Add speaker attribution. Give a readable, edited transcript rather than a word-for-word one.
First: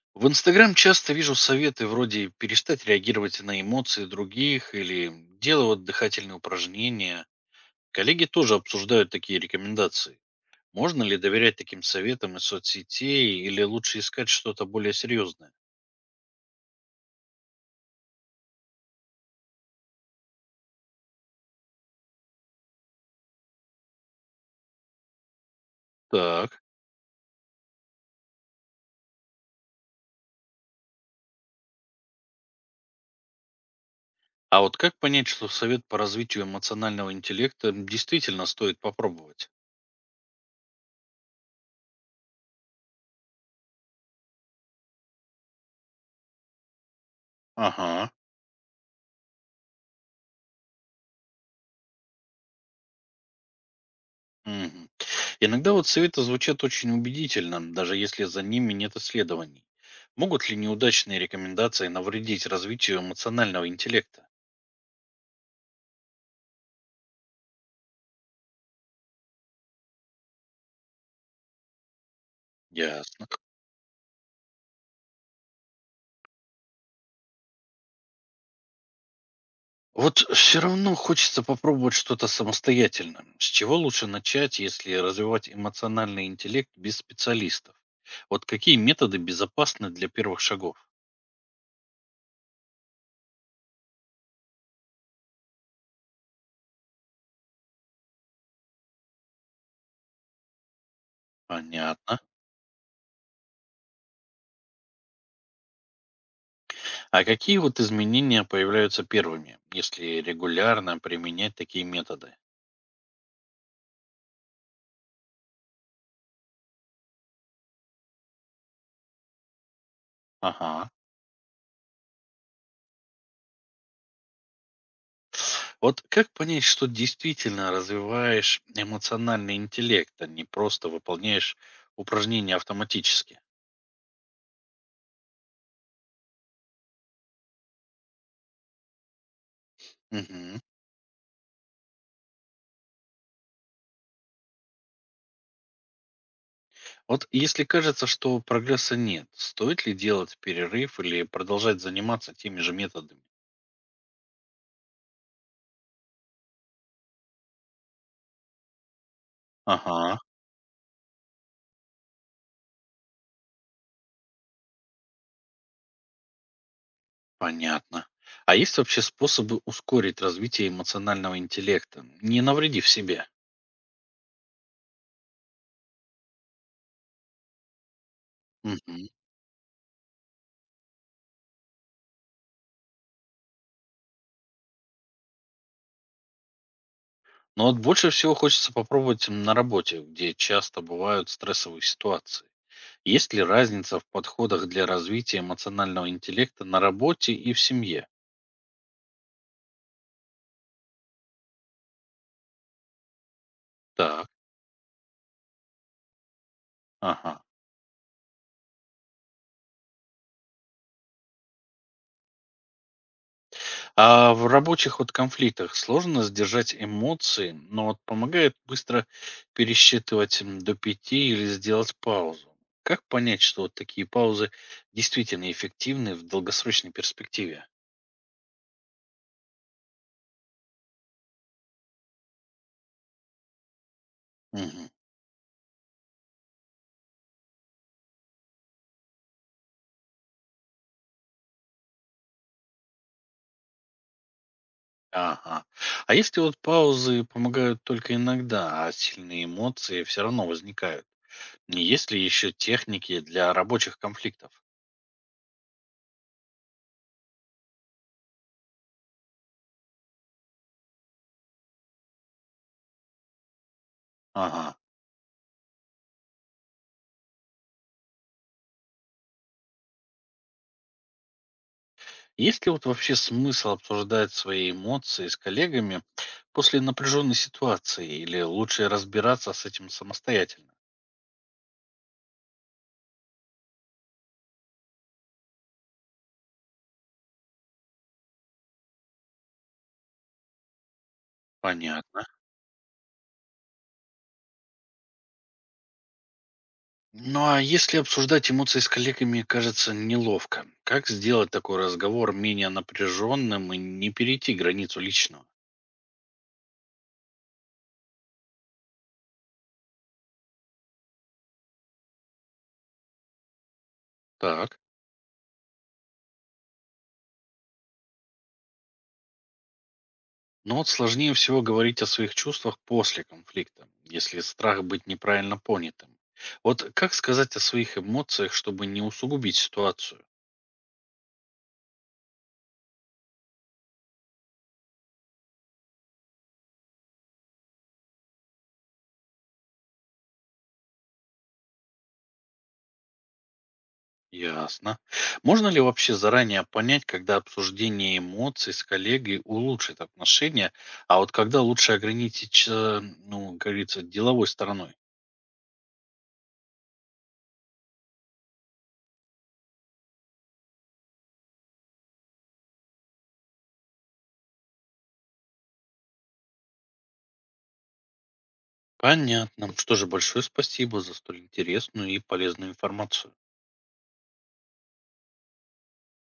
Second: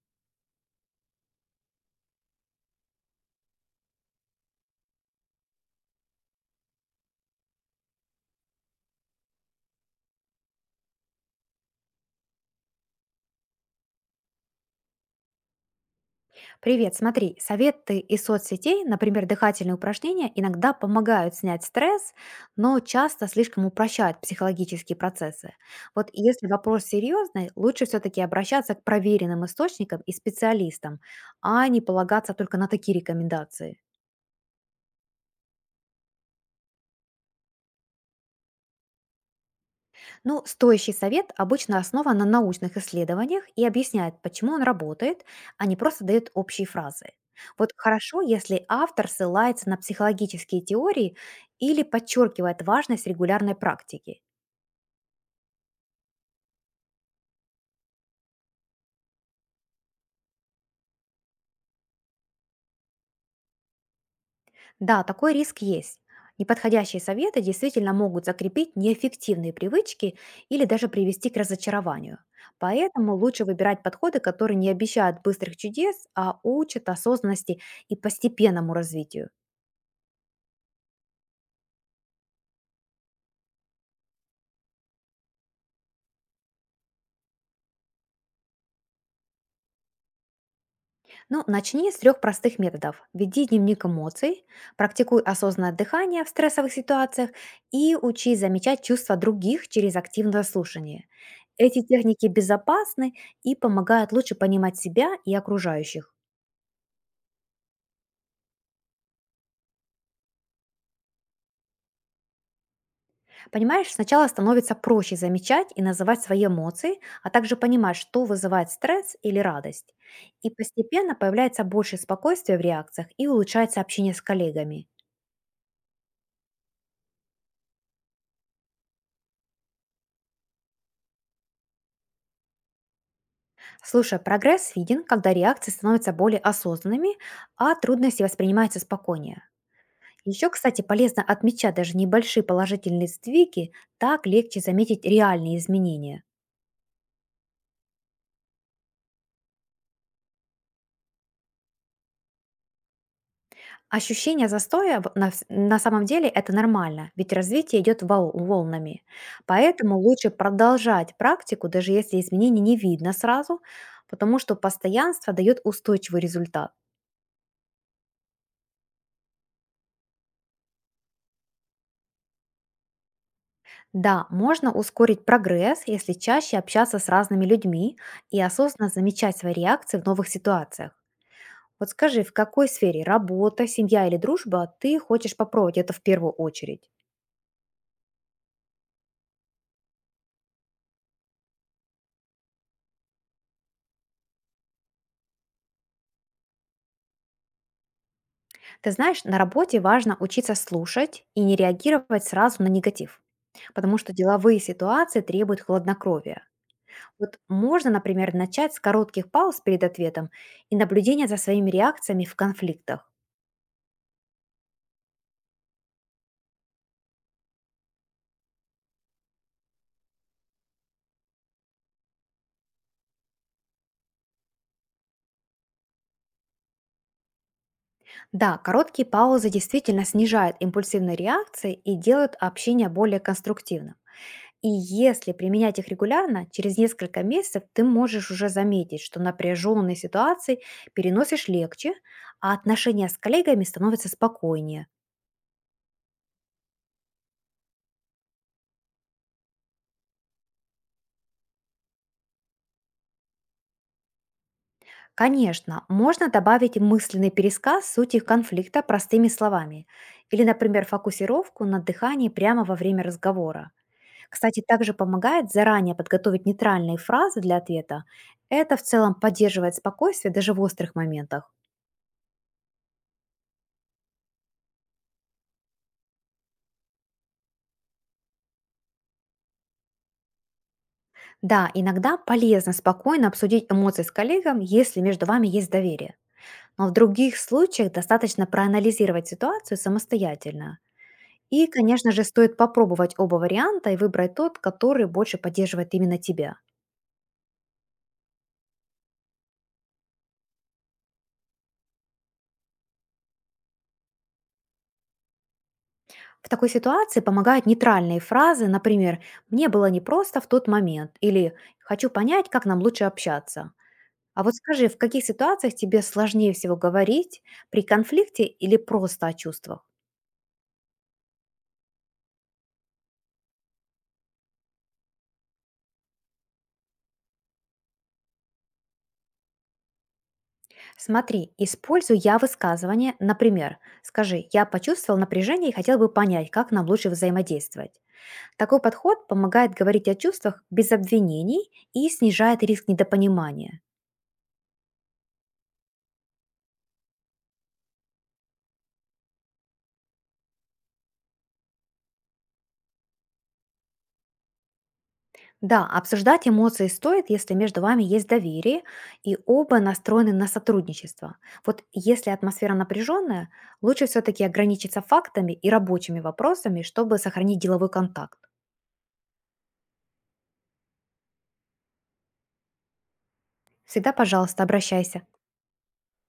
Speaker 1: В Инстаграм часто вижу советы вроде перестать реагировать на эмоции других или делать дыхательные упражнения. Коллеги тоже обсуждают такие рекомендации. Можно ли доверять таким советам из соцсетей или лучше искать что-то более серьезное?
Speaker 2: Привет, смотри, советы из соцсетей, например, дыхательные упражнения, иногда помогают снять стресс, но часто слишком упрощают психологические процессы. Вот если
Speaker 1: Так.
Speaker 2: вопрос серьезный, лучше все-таки обращаться к проверенным источникам и специалистам, а не полагаться только на такие рекомендации.
Speaker 1: А вот как понять, что совет по развитию эмоционального интеллекта действительно стоит попробовать?
Speaker 2: Ну, стоящий совет обычно основан на научных исследованиях и объясняет, почему он работает, а не просто дает общие фразы. Вот
Speaker 1: Ага.
Speaker 2: хорошо, если автор ссылается на психологические теории или подчеркивает важность регулярной практики.
Speaker 1: Мгм. Иногда вот советы звучат очень убедительно, даже если за ними нет исследований. Могут ли неудачные рекомендации навредить развитию эмоционального интеллекта?
Speaker 2: Да, такой риск есть. Неподходящие советы действительно могут закрепить неэффективные привычки или даже привести к разочарованию. Поэтому
Speaker 1: Ясно.
Speaker 2: лучше выбирать подходы, которые не обещают быстрых чудес, а учат осознанности и постепенному развитию.
Speaker 1: Вот все равно хочется попробовать что-то самостоятельно. С чего лучше начать, если развивать эмоциональный интеллект без специалистов? Вот какие методы безопасны для первых шагов?
Speaker 2: Ну, начни с трех простых методов. Веди дневник эмоций, практикуй осознанное дыхание в стрессовых ситуациях и учи замечать чувства других через активное слушание. Эти
Speaker 1: Понятно.
Speaker 2: техники безопасны и помогают лучше понимать себя и окружающих.
Speaker 1: А какие вот изменения появляются первыми, если регулярно применять такие методы?
Speaker 2: Понимаешь, сначала становится проще замечать и называть свои эмоции, а также понимать, что вызывает стресс или радость. И
Speaker 1: Ага.
Speaker 2: постепенно появляется больше спокойствия в реакциях и улучшается общение с коллегами.
Speaker 1: Вот как понять, что действительно развиваешь эмоциональный интеллект, а не просто выполняешь упражнения автоматически?
Speaker 2: Слушай, прогресс виден, когда реакции становятся более осознанными, а трудности воспринимаются спокойнее. Еще,
Speaker 1: Мгм.
Speaker 2: кстати, полезно отмечать даже небольшие положительные сдвиги, так легче заметить реальные изменения.
Speaker 1: Вот если кажется, что прогресса нет, стоит ли делать перерыв или продолжать заниматься теми же методами?
Speaker 2: Ощущение застоя на самом деле это нормально, ведь развитие идет волнами. Поэтому
Speaker 1: Ага,
Speaker 2: лучше продолжать практику, даже если изменений не видно сразу, потому что постоянство дает устойчивый результат.
Speaker 1: понятно. А есть вообще способы ускорить развитие эмоционального интеллекта, не навредив себе?
Speaker 2: Да, можно ускорить прогресс, если чаще общаться с разными людьми и осознанно
Speaker 1: Мгм.
Speaker 2: замечать свои реакции в новых ситуациях. Вот скажи, в какой сфере – работа, семья или дружба – ты хочешь попробовать это в первую очередь?
Speaker 1: Но вот больше всего хочется попробовать на работе, где часто бывают стрессовые ситуации. Есть ли разница в подходах для развития эмоционального интеллекта на работе и в семье?
Speaker 2: Ты знаешь, на работе важно учиться слушать и не реагировать сразу на негатив, потому что
Speaker 1: Так,
Speaker 2: деловые ситуации требуют хладнокровия. Вот
Speaker 1: ага.
Speaker 2: можно, например, начать с коротких пауз перед ответом и наблюдения за своими реакциями в конфликтах.
Speaker 1: А в рабочих вот конфликтах сложно сдержать эмоции, но вот помогает быстро пересчитывать до 5 или сделать паузу. Как понять, что вот такие паузы действительно эффективны в долгосрочной перспективе?
Speaker 2: Да, короткие паузы действительно снижают импульсивные реакции и делают общение более конструктивным. И
Speaker 1: Мгм.
Speaker 2: если применять их регулярно, через несколько месяцев ты можешь уже заметить, что напряженные ситуации переносишь легче, а отношения с коллегами становятся спокойнее.
Speaker 1: Ага. А если вот паузы помогают только иногда, а сильные эмоции все равно возникают? Есть ли еще техники для рабочих конфликтов?
Speaker 2: Конечно, можно добавить мысленный пересказ сути конфликта простыми словами или, например, фокусировку на дыхании прямо во время разговора. Кстати,
Speaker 1: Ага.
Speaker 2: также помогает заранее подготовить нейтральные фразы для ответа. Это в целом поддерживает спокойствие даже в острых моментах.
Speaker 1: Есть ли вот вообще смысл обсуждать свои эмоции с коллегами после напряженной ситуации или лучше разбираться с этим самостоятельно?
Speaker 2: Да, иногда полезно спокойно обсудить эмоции с коллегом, если между вами есть доверие. Но в других случаях достаточно проанализировать ситуацию самостоятельно. И, конечно же,
Speaker 1: Понятно.
Speaker 2: стоит попробовать оба варианта и выбрать тот, который больше поддерживает именно тебя.
Speaker 1: Ну а если обсуждать эмоции с коллегами кажется неловко, как сделать такой разговор менее напряженным и не перейти границу личного?
Speaker 2: В такой ситуации помогают нейтральные фразы, например, «мне было непросто в тот момент» или «хочу понять, как нам лучше общаться». А вот
Speaker 1: Так.
Speaker 2: скажи, в каких ситуациях тебе сложнее всего говорить при конфликте или просто о чувствах?
Speaker 1: Но вот сложнее всего говорить о своих чувствах после конфликта, если страх быть неправильно понятым. Вот как сказать о своих эмоциях, чтобы не усугубить ситуацию?
Speaker 2: Смотри, используй я высказывание, например, скажи, я почувствовал напряжение и хотел бы понять, как нам лучше взаимодействовать. Такой подход помогает говорить о чувствах без обвинений и снижает риск недопонимания.
Speaker 1: Ясно. Можно ли вообще заранее понять, когда обсуждение эмоций с коллегой улучшит отношения, а вот когда лучше ограничить, ну, как говорится, деловой стороной?
Speaker 2: Да, обсуждать эмоции стоит, если между вами есть доверие и оба настроены на сотрудничество. Вот если атмосфера напряженная, лучше все-таки ограничиться фактами и рабочими вопросами, чтобы сохранить деловой контакт.
Speaker 1: Понятно. Что же, большое спасибо за столь интересную и полезную информацию.
Speaker 2: Всегда, пожалуйста, обращайся.